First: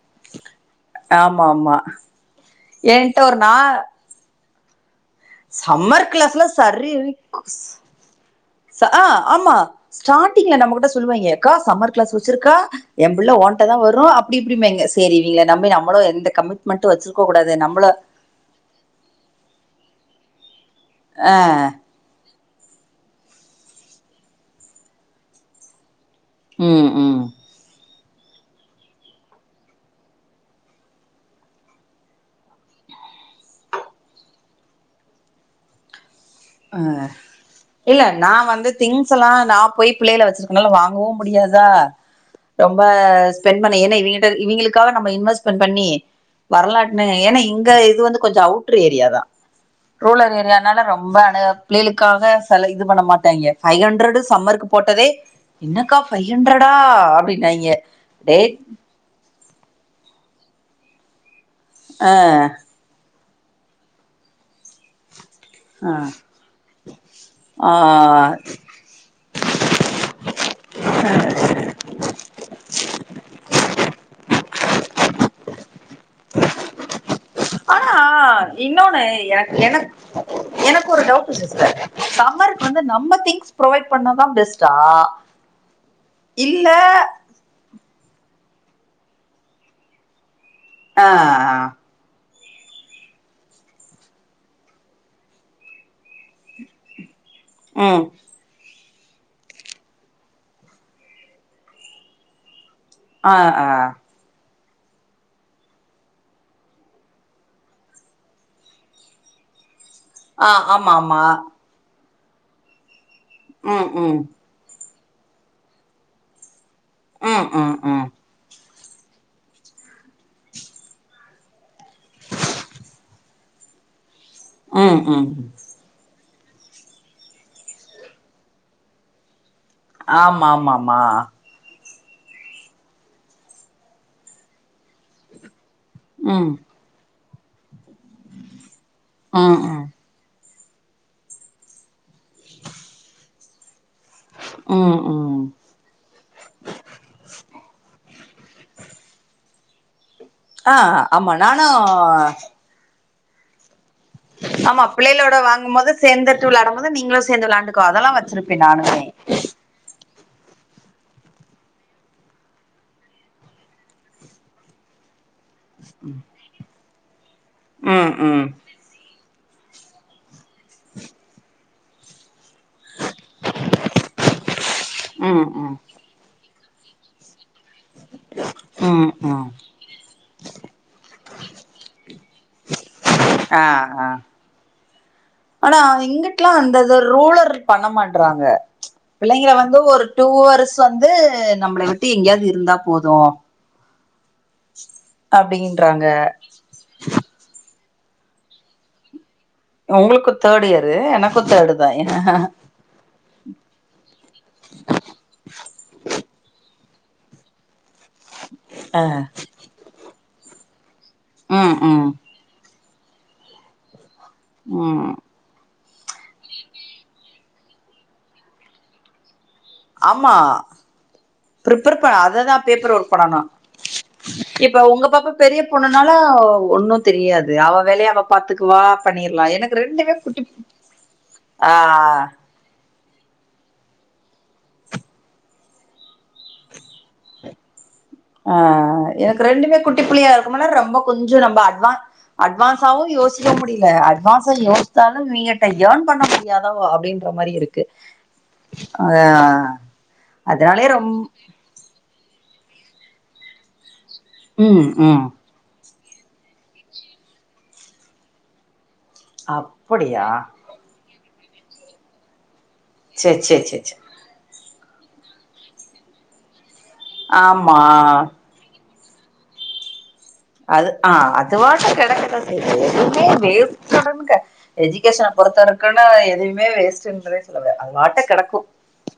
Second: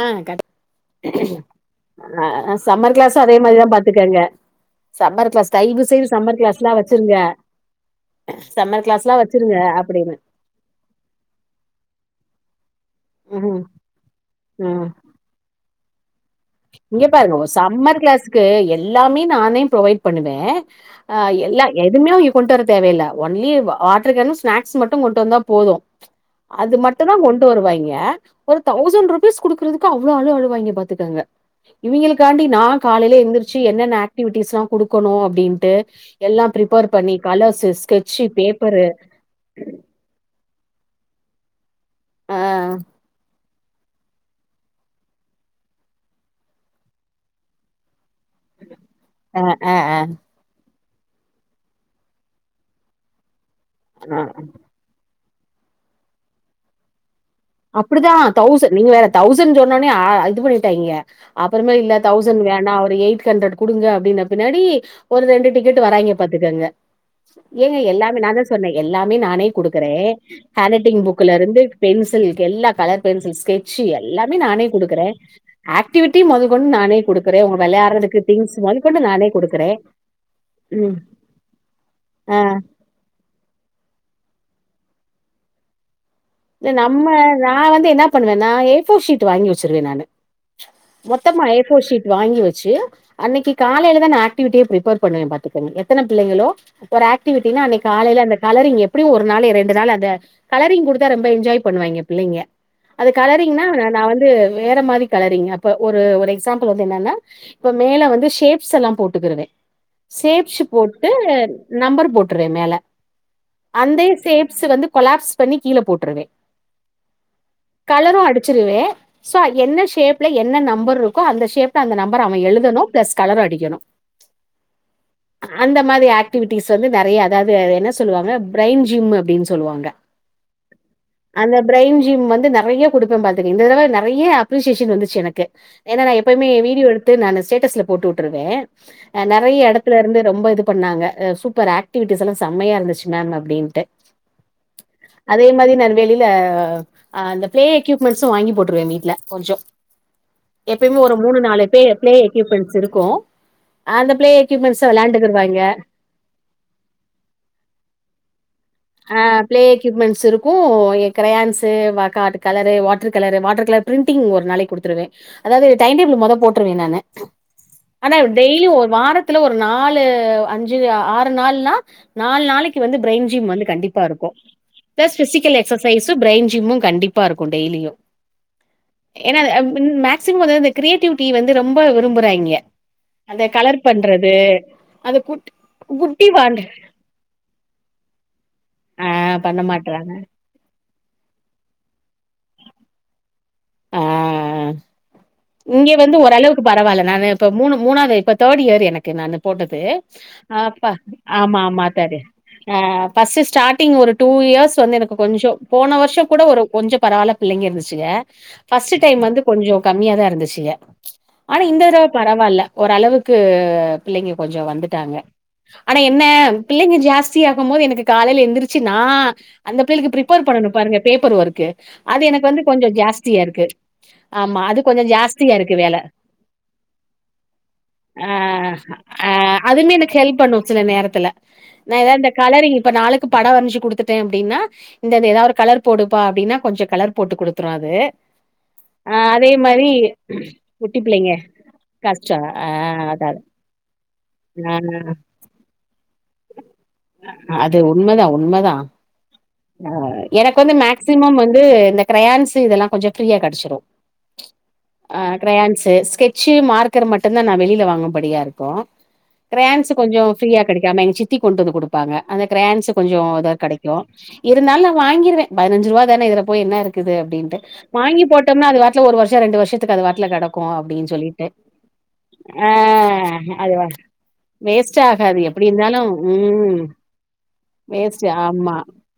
ஆ கர்ட்டு ஆமா ஆமா சம்மர் கிளாஸ்சு என்ட்ட அதே ஒரு நா மாரிதா பாத்துக்கங்க சம்மர் கிளாஸ் தைவுசெய்து சம்மர் கிளாஸ்ல கிளாஸ்ல்லா சரி வச்சிருங்க சம்மர் கிளாஸ்லா வச்சிருங்க அப்படினு ட்டீங்ளா நம்மகிட்ட சொல்வாய்ங்க யக்கா சம்மர் கிளாஸ் வச்சிருக்கா எம்பிள்ள ம் ஓன்ட தா வரு அப்டி இப்டிபாய்ங்க ம் செரி இவிங்கள நம்பி நம்மளு எந்த கமிட் இங்க பாருங்கோ சம்மர் கிளாஸ் கு எல்லாமே நானே ப்ரொவைட் பண்ணுவே அ எல்லா எ தும்மே அவிங்க கொண்டு வர தேவையில்ல ஒன்லி வாட்ருக்கேன்னு ஸ்நாக்ஸ் மட்டு கொண்டு வந்தா போது அது ம் மட்டுதா ம் கொண்டு வருவாய்ங்க ஒரு தௌசண்ட் ருபீஸ் குடுக்குறதுக்கு அவ்ளோ அழு அழுவாய்ங்க பாத்துக்கங்க இவிங்களுக்காண்டி நா காலையில எந்திரிச்சு என்னென்ன ஆக்டிவட்டிஸ்ல்லா குடுக்கணு அப்டின்ட்டு எல்லா ஆ ப்ரிப்பர் பண்ணி கால்ல ஸ் சு ஸ்கெட்சு பேப்பரு சுல்லா நா போய் பிள்ளைகல வச்சிருக்கனால வாங்கவு முடியாதா ஆ ரொம்ப ஸ்பெண்ட் பண்ணி ஏன்னா இவிங்கள்ட்ட இவிங்களுக்காக நம்ம இன்வெஸ்ட்மெண்ட் பண்ணி வரலாட்னு ஏன்னா இங்க இது வந்து கொஞ்ச அவுட்ரு ஏரியா தா ஆ ஆ ரூலன் ஏரியானால ரொம்ப அட பிளெகளுக்காக ச இது பண்ண மாட்டாய்ங்க ஃபை ஆ ஹண்ட்ரடு ஆ சம்மருக்கு போட்டதே என்னக்கா ஃபை ஹண்ட்ரடா அப்டி அப்டிதா தௌசண் நீங்க வேற தௌசண் சொன்னொன்னே அ இது பண்ணிட்டாய்ங்க அப்பறமே இல்ல ஆ தௌசண் வேணா ஒரு எய்ட் யிட் ஹண்ரட் குடுங்க அப்டின பின்னாடி ஒரு ரெண்டு டிக்கெட் ஆ வராய்ங்க பாத்துக்கங்க ஆ ஏங்க எல்லாமே நா தா சொன்னே எல்லாமே நானே குடுக்குறே ஹேண்ட்ரைட்டிங் புக்ல இருந்து பென்ஸ் சில் எல்லா கலர் பென்சில் ஸ்கெட்சு எல்லாமே நானே குடுக்குறே ஆக்டிவிட்டி மொத கொண்டு நானே குடுக்குறே உங்க ஆனா வெளயாட்றதுக்கு திங்க்ஸ் மொதக்கொண்டு இன்னொன்னு நானே எனக்கு குடுக்குறே எனக் எனக்கு ம் ஒரு டவுட் சிஸ்டர் ஆ சம்மர் வந் து நம்ம திங்க்ஸ் ப்ரொவைட் பண்ணா தா பெஸ்ட்டா இல்ல இது நம்ம நா வந்து என்ன பண்ணுவனா ஏ ஃபோர் ஷீட் வாங்கி வெச்சிருவே நானு ஆ மொத்தமா ஏ ஃபோர் ஷீட் வாங்கி வெச்சு அன்னெக்கி காலேலதா நா ஆக்டிவிட்டியே ப்ரிப்பேர் பண்ணுவே பாத்துக்கங்க எத்தன பிள்ளெங்களோ ஒரு ஆக்டிவிட்டினா அன்னெக்கி ம் காலேல அந்த கலரிங் எப்டியு ஒரு நாள் ரெண்டு நாள் அந்த கலரிங் குடுத் த்தா ரொம்ப என்ஜாய் பண்ணுவாய்ங்க புள்ளைங்க அது ஆ கலரிங்னா ஆ நா வந் து வேற மாரி கலரிங் அப்ப ஒரு எக்ஸாம்பிள் வந்து என்னன்னா இப்ப மேல வந்து ஷேப்ஸ் எல்லா போட்டுக்கிருவே ஆ சேப்ஷு ஆமா போட்டு ஆமா நம்பர் போட்ருவே மேல ம் அந்தே ம் சேப்ஸ் வந்து கொலாப்ஸ் பண்ணி கீழ போட்ருவே ம் ம் ம் கலரு அடிச்சிருவே சோ என்ன ஷேப்ல என்ன நம்பர் இருக்கோ அந்த ஷேப்ல அந்த நம்பர் அவன் எழுதணு ப்ளஸ் கலரு அடிக்கெணு அ அ இந்த மாரி ஆக்டிவிட்டிஸ் வந்து நறையா அதாவ்து என்ன சொல்லுவாங்க ப்ரெயின் ஜிம் அப்டின்னு சொல்லுவாங்க ஆமா ஆமா ஆமா அந்த ப்ரையின் ஜிம் வந்து நறையா குடுப்பேன் பாத்துக்கேங்க இந்த தடவ நறையா அப்ரிசியேஷன் வந்துச்சு எனக்கு என்னா நா எப்பயுமே ம் வீடியோ எடுத்து நானு ஸ்டேட்டஸ்ல போட்டு உட்டுருவே ம் நறையா ம் இடத்துல இருந்து ரொம்ப இது பண்ணாங்க சூப்பர் ஆக்டிவிட்டிஸ் எல்லா செமையாக இருந்துச்சு மேம் அப்டின்ட்டு ம் ம் அதே மாரி நானு வெளில அ அந்த ப்ளே எக்யூப்மண்ட்ஸு வாங்கி போட்ருவே வீட்ல கொஞ்சொ ஆ எப்பெய்மே ஒரு ஆமா மூனு நாலு நானு பே ப்ளே எக்யூப்மண்ட்ஸ் இருக்கு அந்த பிளே ஆமா எக்யூப்மெண்ட்ஸ பிள்ளைகளோட விளையாண்டுக்கிருவாய்ங்க. வாங்கும் போது சேந்துட்டு விளாடும் போது நீங்களு சேந்து விளாண்டுக்கோ அதெல்லா வெச்சிருப்பே நானு ஆ ப்ளே எக்யூப்மண்ட்ஸ் இருக்கு ஏ க்ரையான்ஸு வாக் காட்டு colour water colour water colour printing ஒரு நாளெக்கி குடுத்துருவே அதாவது டைம் டேபிள் மொத போட்ருவே நானு ம் ஆனா ம் டெய்லி ஒரு வாரத் துல ஒரு நாலு அஞ்சு ஆ ஆறு நாள்னா நாலு நாளெக்கி வந்து ப்ரன் ஜீம் வந்து கண்டிப்பா இரு ப்ளஸ் ம் பிசிக்கல் ம் எக்சசைஸு ப்ரெயின் ஜிம்மு கண்டிப்பா இருக்கு டெய்லியு ம் எனா ம் மேக்சிமம் வந்து இந்த க்ரியேட்டிவிட்டி வந்து ரொம்போ விரும்புறாங்க அந்த ஆ கலர் ஆ பண்றது அது குட் ஆனா குட்டி இங்கிட்டலா வாண்டு அந்த ரூலர் பண்ணமாட்றாங்க ஆ பிள்ளெங்கள பண்ண வந்து வந்து ஒரு மாட்றாங்க. டூ ஹவர்ஸ் வந்து நம்மள விட்டு எங்கயாவ்து இருந்தா போது ஆ இங்க அப்டின்றாங்க வந்து ஓரளவுக் கு பரவால்ல நானு இப்ப மூ மூணாவது இ இப்ப தேர்ட் இயர் எனக்கு நானு போட்டது உங்களுக்கு தேர்ட் அப்ப இயரு எனக்கு ஆமா ஆமா தா தேர்டு ஆ பஸ்ட்டு ஸ்டாட்டிங் ஒரு டூ இயர்ஸ் வந்து எனக்கு கொஞ்சோ போன வருஷோ கூட ஒரு கொஞ்சோ பரவாயில்ல பிள்ளங்க இருந்துச்சுங்க பஸ்ட்டு டைம் வந்து கொஞ்சோ கம்மியா தா இருந்துச்சுங்க ஆனா ம் இந்த தடவ ம் பரவால்ல ஓரளவுக்கு பிள்ளைங்க கொஞ்சோ ம் வந்துட்டாங்க ஆனா என்ன பிள்ளைங்க ஜாஸ்திய இருக்கும் போது எனக்கு காலேயில எழுந்துருச்சு நா அந்த பிள்ளைக்கு ஆமா பிரப்பேர் பண்ணணு பாருங்க பேப்பர் ஒர்க்கு ப்ரிப்பேர் ப அது எனக்கு அததா வந்து கொஞ்ச பேப்பர் ஒர்க் ஜாஸ்தி இப்ப உங்க பாப்ப ஜாஸ்தியா பெரிய இருக்கு வேல பொண்ணுனால ஒன்னு தெரியாது அவ வேளய ஆ அதுமே எனக்கு ஹெல்ப் குட்டி பண்ணு சில நேரத்துல ஆ ந ஏதாவது இந்த கலரிங் இப்ப நாளைக்கு பட வரஞ்சு குடுத்துட்டே அப்டின்னா இந்த ஏதாவது கலர் போடுப்பா அப்டின்னா கொஞ்ச கலர் போட்டு குடுத்துரு அது ஆஆ ஆ எனக்கு அதே ரெண்டுமே மாரி குட்டி புள்ளியா இருக்கு குட்டி ரொம்ப பிள்ளைங்க கொஞ்ச நம்ம அட்வான் கஷ்டம். ஆ அட்வான்ஸாவு அதான் யோசிக்க முடியல அட்வான்ஸ் ஆ யோசித்தாலு இவிங்ககிட்ட ஏர்ன் பண்ண முடியாதோ அப்டின்ற மாரி அது இருக்கு உண்மதான் உண்மதான். ஆ எனக்கு வந்து அதனாலயே ரொம் மேக்சிமம் வந்து து இந்த கிரையான்ஸ் இதெல்லா கொஞ்ச ஃப்ரீயா கெடச்சிடு உம் உம் கிரையான்சு ஸ்கெட்சு மார்க்கர் மட்டுந்தா நா வெளியில வாங்கும்படியா இருக்கு கிரோன்ஸ்ஸு கொஞ்சோ அப்படியா ஃப்ரீய கெடைக்கு ஆமா எ சித்தி கொண்டு வந்து குடுப்பாங்க அந்த கிரையன்ஸு கொஞ்சோ சேர் இதா சேர் சேர் கெடைக்கு சேர் இருந்தாலு வாங்கிருவே பதினஞ்சு ரூபா தான இதுல போய் என்ன இருக்குது அப்டின்ட்டு ஆமா ட்டம் அது வாட்டல ஒரு வருஷ ரெண்டு வருஷத்துக்கு அது வாட்ல கெடக் கு அது அப்டின் ஆ சொல்லிட்டு அதுவாட்ட கெடக்கதா ஆ செய்து எதுவுமே அது வேஸ்டுடன்க வேஸ்ட் எஜுகேஷன ஆகாது பொறுத்த எப்டி இருந்தாலு வரைக்குன்னு எதுவுமே ம் வேஸ்ட்ன்றதே சொல்லவே அது வாட்ட வேஸ்ட் கெடக்கு ஆமா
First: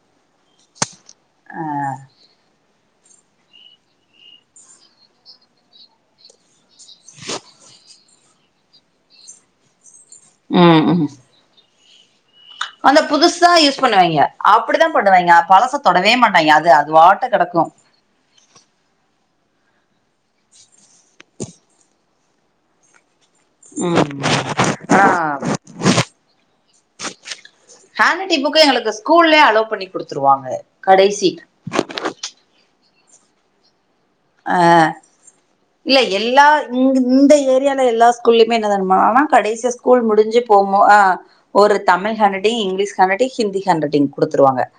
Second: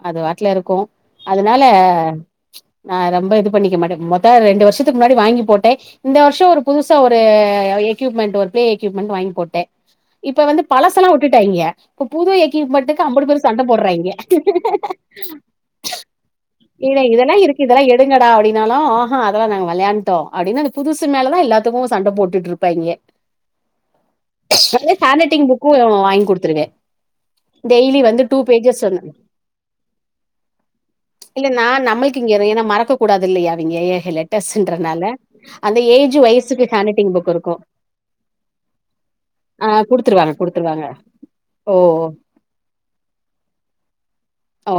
அது வாட்டுல இருக்கு அதனால நா ரொம்ப இது பண்ணிக்க மாட்ட மொத ரெண்டு வருஷத்துக்கு முன்னாடி வாங்கி போட்டே இந்த வருஷோ ஒரு புதுசா ஒரு எக்யூப்மெண்ட் ஒரு பிளே எக்யூப்மெண்ட் வாங்கி போட்டே இப்ப வந்து ம் ம் பலசெல்லா விட்டுட்டாங்க இப்ப புது அந்த எக்கிப்மென்ட்டுக்கு அம்புட்டு பேரு புதுசா சண்ட யூஸ் போட்றாய்ங்க பண்ணுவாய்ங்க அப்டிதா பண்ணுவாய்ங்க பழச தொடவே மாட்டாய்ங்க அது அது ஏல வாட்ட இதலா இருக்கு கெடக்கு இதலா அப்டின்னாலு ஆக அதெல்லா நாங்க வெளையாண்ட்டோ அப்டின்னு அந்த புதுசு மேலேதா எல்லார் திரும்பவு சண்ட போட்டுட்ர்ப்பாய்ங்க ம் கூடவே ஆ ஹேன்ரைட்டிங் புக்கு வாங்கி குடுத்துர்வே டெய்லி ஹேண்ட் வந்து டூ ரைட்டிங் புக்கு பேஜஸ் எங்களுக்கு சொன்ன ஸ்கூல்லயே அலோ பண்ணி குடுத்துருவாங்க கடைசி இல்ல நா நம்மளுக் டிங்கது ஏனா மறக்கூடாது இல்லயா அவிங்க ஏகல அ இல்ல எல்லா வயசுக்கு ஹேண்ட் இந் ரைட்டிங் புக் இந்த இருக்கு ஏரியால எல்லா ஸ்கூல்லயுமே என்ன தெர்மனா ஆ கடைசியா ஸ்கூல் குடுத்துருவாங்க முடிஞ்சி குடுத்துருவாங்க போமோஅ ஒரு ஓ Tamil handwriting English handwriting Hindi handwriting குடுத்துருவாங்க ஓ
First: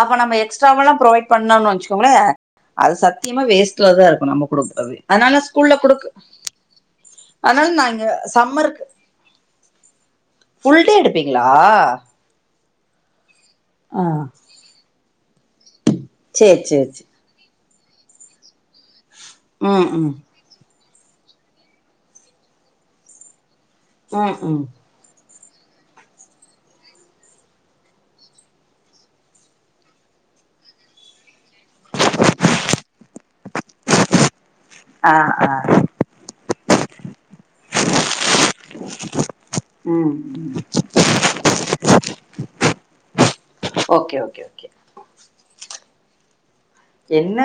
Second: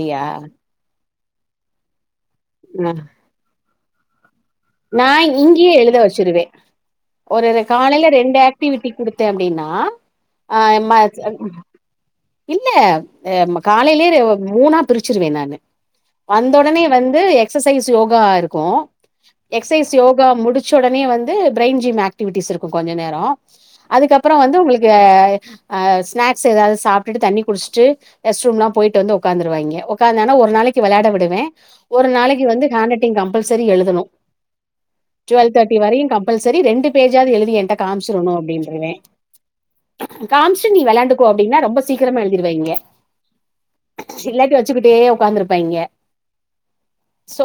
அப்ப நம்ம எக்ஸ்ட் ல்லா ப்ரொவைட் பண்ணோனு வச்சுக்கோங்ளே அது சத்தியமா வேஸ்ட் தா இருக்கு நமக்கு நா இங்கேயே எழுத வச்சிருவே ஒரு ர அதனால நாங்க காலேல ரெண்டு சம்மருக்கு ஆக்டிவிட்டி குடுத்தே அப்டின்னா ஆ ஃபுல் டே எம்மா அச்சா எடுப்பீங்களா இல்ல அ ஆ, காலேல ரே மூனா பிரிச்சிருவே நானு வந்த சரி ஒடனே சரி சரி வந்து எக்ச்சைஸ் யோகா இருக்கு ம் எக்ஸ்சைஸ் ம் யோகா முடிச்ச ஒடனே வந்து பிரயின் ஜிம் ஆக்டிவிட்டிஸ் இருக்கு கொஞ்ச நேரோ அதுக்கப்பறோ ம் வந்து ம் உங்ளுக்கு அ ஸ்நாக்ஸ் ஏதாது சாப்ட்டுட்டு தண்ணு குடுச்சிட்டு ரெஸ்ட்ரூம்லா போயிட்டு வந்து ஒக்காந்துருவாய்ங்க ஒக்காந்தான ஒரு நாளைக்கு வெளாட விடுவே ஒரு நாளைக்கு வந்து ஹேண்ட் ரைட்டிங் கம்பல்சரி எழுதணு [inaudible] டுவெல் தோட்டி வரையு கம்பல்சரி ரெண்டு பேஜாவது எழுதி என்ட்ட காமுச்சுர்னு அப்டின்ருவே ம் காமுச்சுட்டு நீ வெளான்டுக்கோ அப்டின்னா ரொம்ப சீக்கிரமா எழுதிடுவாய்ங்க ஓகே ஓகே இல்லாட்டி ஓகே வெச்சுக்கிட்டே உக்காந்திருப்பாய்ங்க என்ன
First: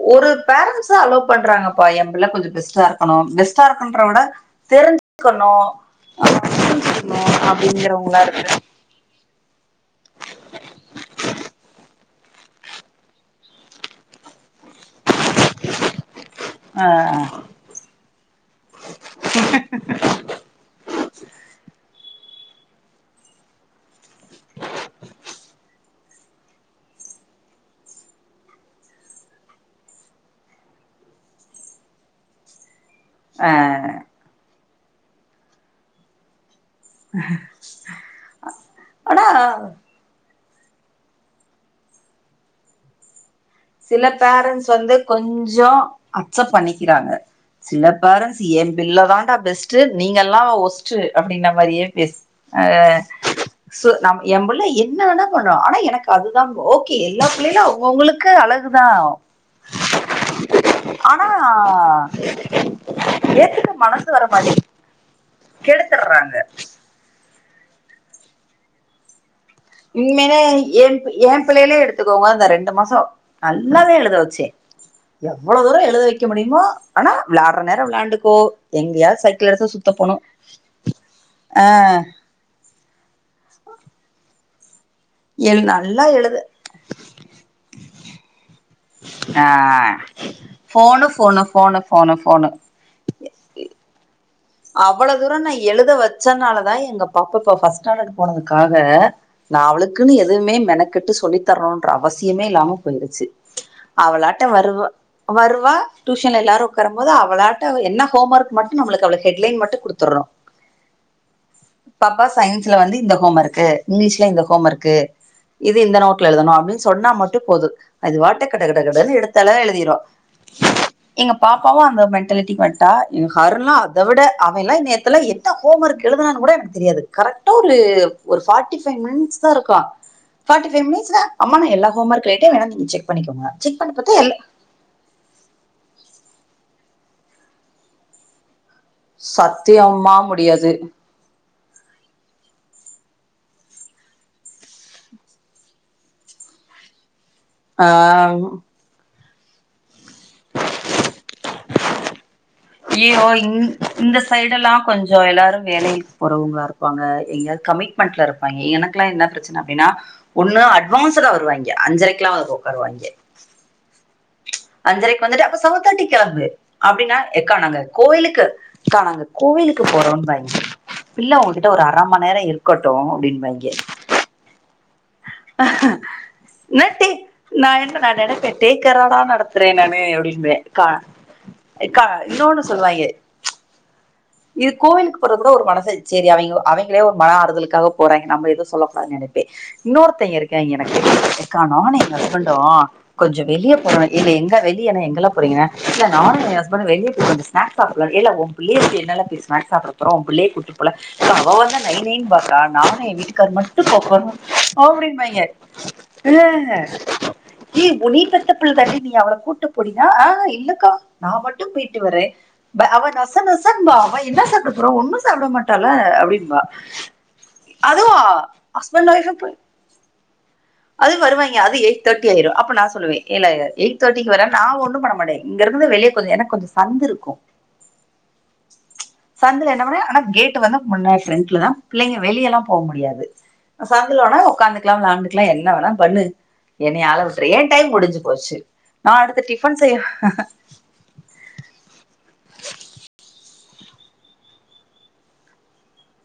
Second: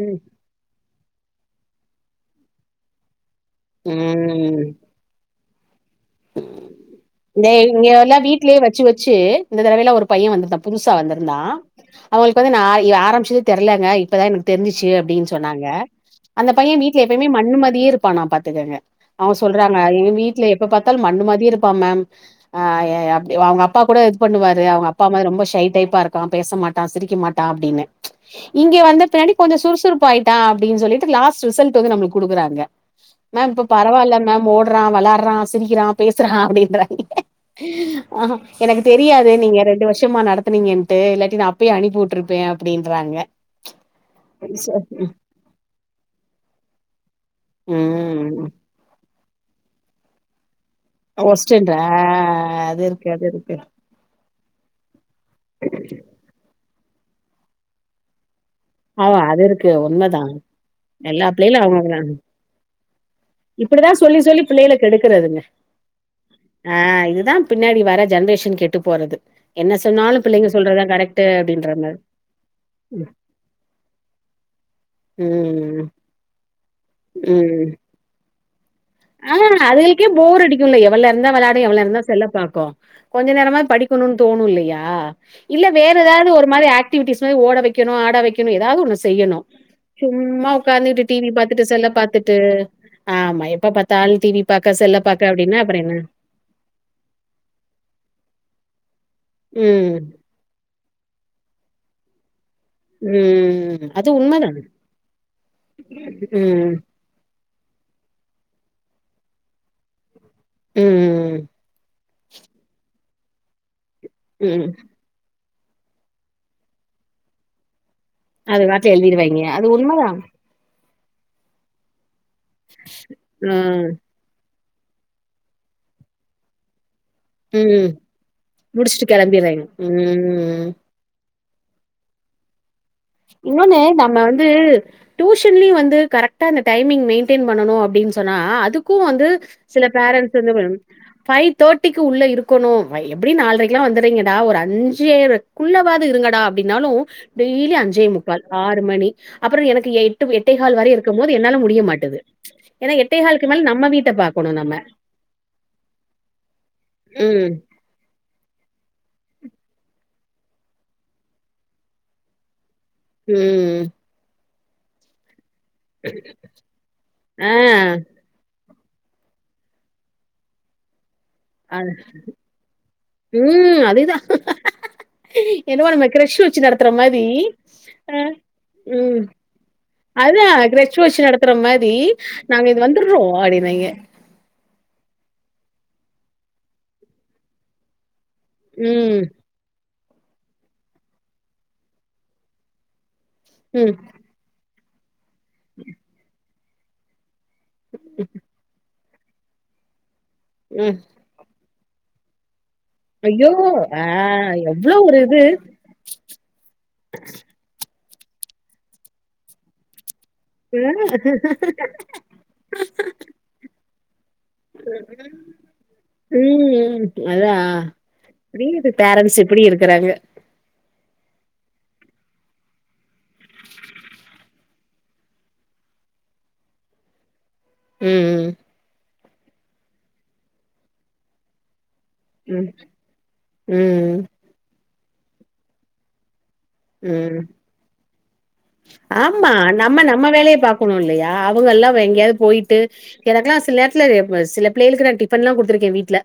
ம் ஒரு பேரண்ட்ஸ்தா அலோவ் பண்றாங்கப்பா ஏம் புள்ள கொஞ்சோ பெஸ்ட்டா இருக்கனும் பெஸ்டா இருக்கனுன்றத விட தெருஞ் க்கணு தே இவுங்கல்லா இருக்கு வீட்லயே வெச் வெச்சு வெச்சு இந்த தடவைலா ஒரு பைய வந்துருந்தா புதுசா வந்துருந்தா அவுங்ளுக்கு வந்து நா ஏ ஆரம்பிச்சதே தெர்லங்க இப்பதா எனக்கு தெருஞ்சுச்சு அப்டின் சொன்னாங்க அந்த பைய ஆ, வீட்ல எப்பயுமே மண்ணுமதியே இருப்பானா பாத்துக்குங்க அவுங்க சொல்றாங்க எங்க வீட்ல எப்ப பாத் தால மண்ணு மாரியே இருப்பா மேம் ஆ ஏ அப்டி அவுங்க அப்பா கூட இது பண்ணுவாரு அவுங்க அப்பா மாரி ரொம்ப ஷை டைப்பா இருக்காம் பேச மாட் ட்டா சிரிக்க மாட்டா அப்டின்னு இங்கே வந்த பின்னாடி கொஞ்சோ சுறுசுறுப்பாயிட்டா அப்டின் சொல்லிட்டு லாஸ்ட்டு ரிசல்ட்டு வந்து நம்மளுக்கு குடுக்குறாங்க ஆ. மேம் இப்ப பரவால்ல மேம் ஓடுறா வெளாடேறா சிரிக்கிறா பேசுறா அப்டின்ற ஆ எனக்கு ஆனா தெரியாது நீங்க ரெண்டு வருஷ் ட்டுமா நடத்துனீங்கன்ட்டு இல்லாட்டி நா அப்பியே அனுப்பி உட்டுருப்பே அப்டின்றாங்க சில பேரண்ட்ஸ் வந்து கொஞ்சோ அக்சப்ட் பண்ணிக்கிறாங்க சில ம் பேரன்ஸ் ஏம் பிள்ளதான்டா பெஸ்ட்டு நீங்கெல்லா ஒஸ் ட்டு அப்டின்ன ஒஸ்டன்டா மாரியே பேஸ் அ அது இருக்கு அது இருக்கு சு நாம் ஏம் புள்ள என்ன வேணா பண்ணு ஆனா எனக்கு அதுதா ஓகே எல்லா பிள்ளைங்களு அவுங்கவுங்களுக்கு அழகு குதா ஆ அது இருக்கு உண்மதா ஆனா எல்லா பிள்ளைகளு அவங்கதா ஏத்துக்க இப்டிதா மனசு சொல்லி வர சொல்லி மாட்டிங் பிள்ளைகள கெடுக்குறதுங்க கெடுத்துர்றாங்க ஆ இதுதாம் பின்னாடி வர ஜென்ரேஷன் கெட்டு போறது என்ன சொன்னாலு உண்மலே பிள்ளைங்க சொல்றதா ஏம்பி கரெக்ட்டு ஏம் அப்டின்ற பிள்ளகளே மாரி எடுத்துக்கோங்க அந்த ரெண்டு மாசோ நல்லாவே எழுத வெச்சே எவ்ளோ தூரோ ம் எழுத வெக்க முடியுமோ ஆனா ம் விளயாடுற நேரோ விளாண்டுக்கோ எங்கயாவது ஆ சைக்கிள் எடுத்து சுத்த அதுகளுக்கே போணு போர் அடிக்கு இல்ல எவள நேரந்தா விளாயாடு ஆ எவள நேரந்தா செல்ல பாக்கு கொஞ்ச நேரமாது படிக்கணுன் தோணு இல்லையா எழு இல்ல வேற நல்லா எதாவது எழுது ஒரு மாரி ஏக் ஏக்ட்டி விட்டிஸ்ஸு ஓட வெக்கனு ஆட வெக் க்கணு எதாவது ஒன்னு செய்யணு ஆ சும்மா உக்காந்துட்டு ஃபோனு டிவி ஃபோனு பாத்துட்டு ஃபோனு செல்ல ஃபோனு பாத்துட்டு ஃபோனு ஆமா எப்ப பாத்தாலு டிவி பாக்க செல்ல பாக்க அப்டின்னா அப்புறோ என்ன பச்சனாலதா எங்க பாப்பா இப்ப ஃபஸ்ட் ரேங்குக்கு போனதுக்காக நான் ம் அவளுக்குன்னு எ எதுமே மெனக்கட்டு சொல்லித்தரனுன்ற அவசியமே இல்லாம போயிருச்சு ம் அது அவளாட்ட உண்மதா வருவ வருவா டியூஷன் எல்லாரு ம் உக்காரம் போது அவளாட்ட என்ன ஹோம் ஒர்க் மட்டு நம்முளுக்கு என்ன அவளுக்கு ஹெட்லைன் மட்டு குடுத்துர்றோ ம் பாப்பா சயின்ஸ்ல வந்து இந்த ஹோம் ஒர்க்கு இங்கிலீஷ்ல இந்த ஹோம் ம் ஒர்க்கு இது இந்த நோட்ல எழுதணு அப்டின் சொன்னா மட்டு போது அது வாட்டுக் கட கட பாட்ல கடன்னு எழுதிருவாய்ங்க எழுத்தளா அது எழுதிரு உண்மதா எங்க பாப்பாவு அந்த மென்டாலிட்டிக்கு வன்ட்டா எங்க ஹருன்லா ம் விட அவ எல்லா நேத்தெல்லா என ஹோம் ஒர்க் எழுதுனானுங் கூட எனக்கு தெரியாது கரெக்டா ஒரு ம் ஒரு பார்ட்டி ஃபைவ் முடிச்சுட்டு மினிட்ஸ் தா கெளம்பிறாய்ங்க இருக்கு ம் பாட்டி ஃபைவ் மினிட்ஸ்ல அம்மா நா எல்லா ஹோம்ர்க் எழுதிட்ட வேணா நீங்க செக் பண்ணிக்கோங்க இன்னொன்னு செக் பண்ணி நம்ம பாத்தா எல் வந்து டியூஷன்லயு வந்து கரெக்டா அந்த டைமிங் மெயின்டென் பண்ணனு அப்டின் சொன்னா அதுக் அதுக்கும் வந்து சில சத்தியமா பேரண்ட்ஸ் வந்து முடியாது ஃபைவ் தேர்ட்டிக்கு உள்ள இருக்கணும் எப்புடியூ நால்ரைக்கெலாம் வந்துறீங்கடா ஒரு அஞ்சர க்குள்ளவாது இருங்கடா அப்படின்னாலு டெய்லி ஆ அஞ்சேமுக்கால் ஆறு மணி அப்புற எனக்கு எட்டு எட்டே கால் வரை இருக்கும் போது என்னால முடிய மாட்டேது இ ஓ இந்த பாக்கணு சைட் நம்ம எல்லாம் கொஞ்சம் எல்லாரும் வேலைக்கு போறவங்களா இருப்பாங்க ம் எங்காவது கமிட் மெண்ட்ல இருப்பாய்ங்க எனக்குல்லா என்ன பிரச்சன அப்டின்னா ஒன்னு அட்வான்ஸ்டா வருவாய்ங்க அஞ்சரைக்கெல்லா வந்து உக்காருவாய்ங்க ம்ம் அஞ்சரைக்கு வந்துட்டு அப்ப செவன்தேட்டிக்கு கெளம்பு அப்டின்னா ஆ எக்கா நாங்க கோயிலுக்கு எக்கா நாங்க கோயிலுக்கு போறோம்பாய்ங்க பிள்ள உங்க ட்ட ஒரு அது அரை மண் நேரம் இருக்கட்டும் அப்டின்பாங்கே அப்டிதான் நடத்துற நட்டி மாரி நா என்னடா நா ஆ நெனப்பே டேக் ம் கேராடா நடத் துறே நானு அப்டின்பே அதான் அக்கா கிரச்சுவேஷன் நடத்துற மாரி அக்கா இன்னோன்னு நாங்க இது சொல்லுவாய்ங்க வந்துடுறோம் அப்டின்னாய்ங்க இதுக் கோவிலுக்கு போற கூட ஒரு மனசு சரி அவங்க அவங்களே ஒரு மன ஆறுதலுக்காக போறாங்க நம்ம எதுவு சொல்லக்கூடாது ம் நெனப்பே இன்னோருத்தங்க இருக்காய்ங்க எனக்கு எக்கா நானு ஏ ஹஸ்பண்டூ கொஞ்ச வெளிய ம் போறோம் இல்ல எங்க வெளியேன எங்கல்ல போறீங்கனா இல்ல நானும் என் ஹஸ்பண்ட் வெளிய போய்ட்டு வந்து ஸ்நாக் சாப்பிடலா ஏல்ல உம்புள்ளய விட்டு என்னெல்ல போய் ஸ்நாக்ஸ் சாப்ட போற உம்புள்ளைய கூட்டிட்டு போல ம் அவ வந்தா நைநைன்னு இருப்பாக்கா நானு என் ஐயோ வீட்டுக்காரு மட்டும் ஆ போகப்போறோ எவ்ளோ ஒரு இது அப்டிம்பாய்ங்க ஆ ஏ நீ பெத்த புள்ள தாண்டி நீ அவ்ள கூட்டு போடினா ஆஹ இல்லக்கா ஆ நா மட்டும் போய்ட்டு வரே அவ நசநச மாட்டாள அப்படின்பா ம்ம் அதா அதுவா ஏ இந்த ஹஸ்பண்ட் பேரண்ட்ஸ் ஒய்ஃபும் போய் இப்புடி இருக்கிறாங்க அது வருவாய்ங்க அது எய்ட் தேட்டி ஆயிரு அப்ப நான் சொல்லுவே ஏல எயிட் தேட்டிக்கு வர நான் ஒன்னும் பண்ணமாட்டே இங்க இருந்து வெளிய கொஞ்ச எனக்கு கொஞ்ச சந்து இருக்கும் ம் ம் சந்துல என்ன பண்ணுவே ஆனா கேட்டு வந்து முன்னா ஃப்ரண்ட்ல பிள்ளைங்க வெளிய எல்லாம் ம் போக முடியாது ம் சந்துல வேணா உக்காந்துக்கலா விளாண்டுக்கலா என்ன வேணா பண்ணு என்னய ஆள ம் விட்ரு ஏன் டைம் முடிஞ்சு போச்சு நா அடுத்த டிஃபன் செய்ய போணுல்லையா அவங்கெல்லா எங்கேயாவது போய்ட்டு எனக்கெல்லா சில நேரத்துல சில பிள்ளைகளுக்கு நா டிஃபன்ல்லா குடுத்திருக்கே வீட்ல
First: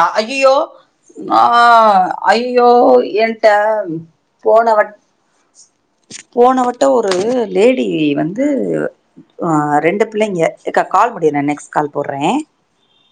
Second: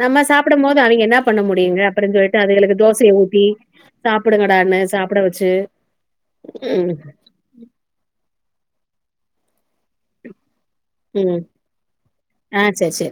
அ நம்ம ஐயையோ சாப்பிடும்போது அவய்ங்க என்ன ஆ பண்ண முடியுங்க அப்புறோ சொல்லிட்டு அதுகளுக்கு தோசைய ஊத்தி டம் சாப்பிடுங்கடான்னு சாப்ட வச்சு ம் அது லேடி வந்து அ ரெண்டு பிள்ளைங்க எக்கா கால் முடிய ம் நா நெக்ஸ்ட் கால் போடுறே ஆ சரி சரி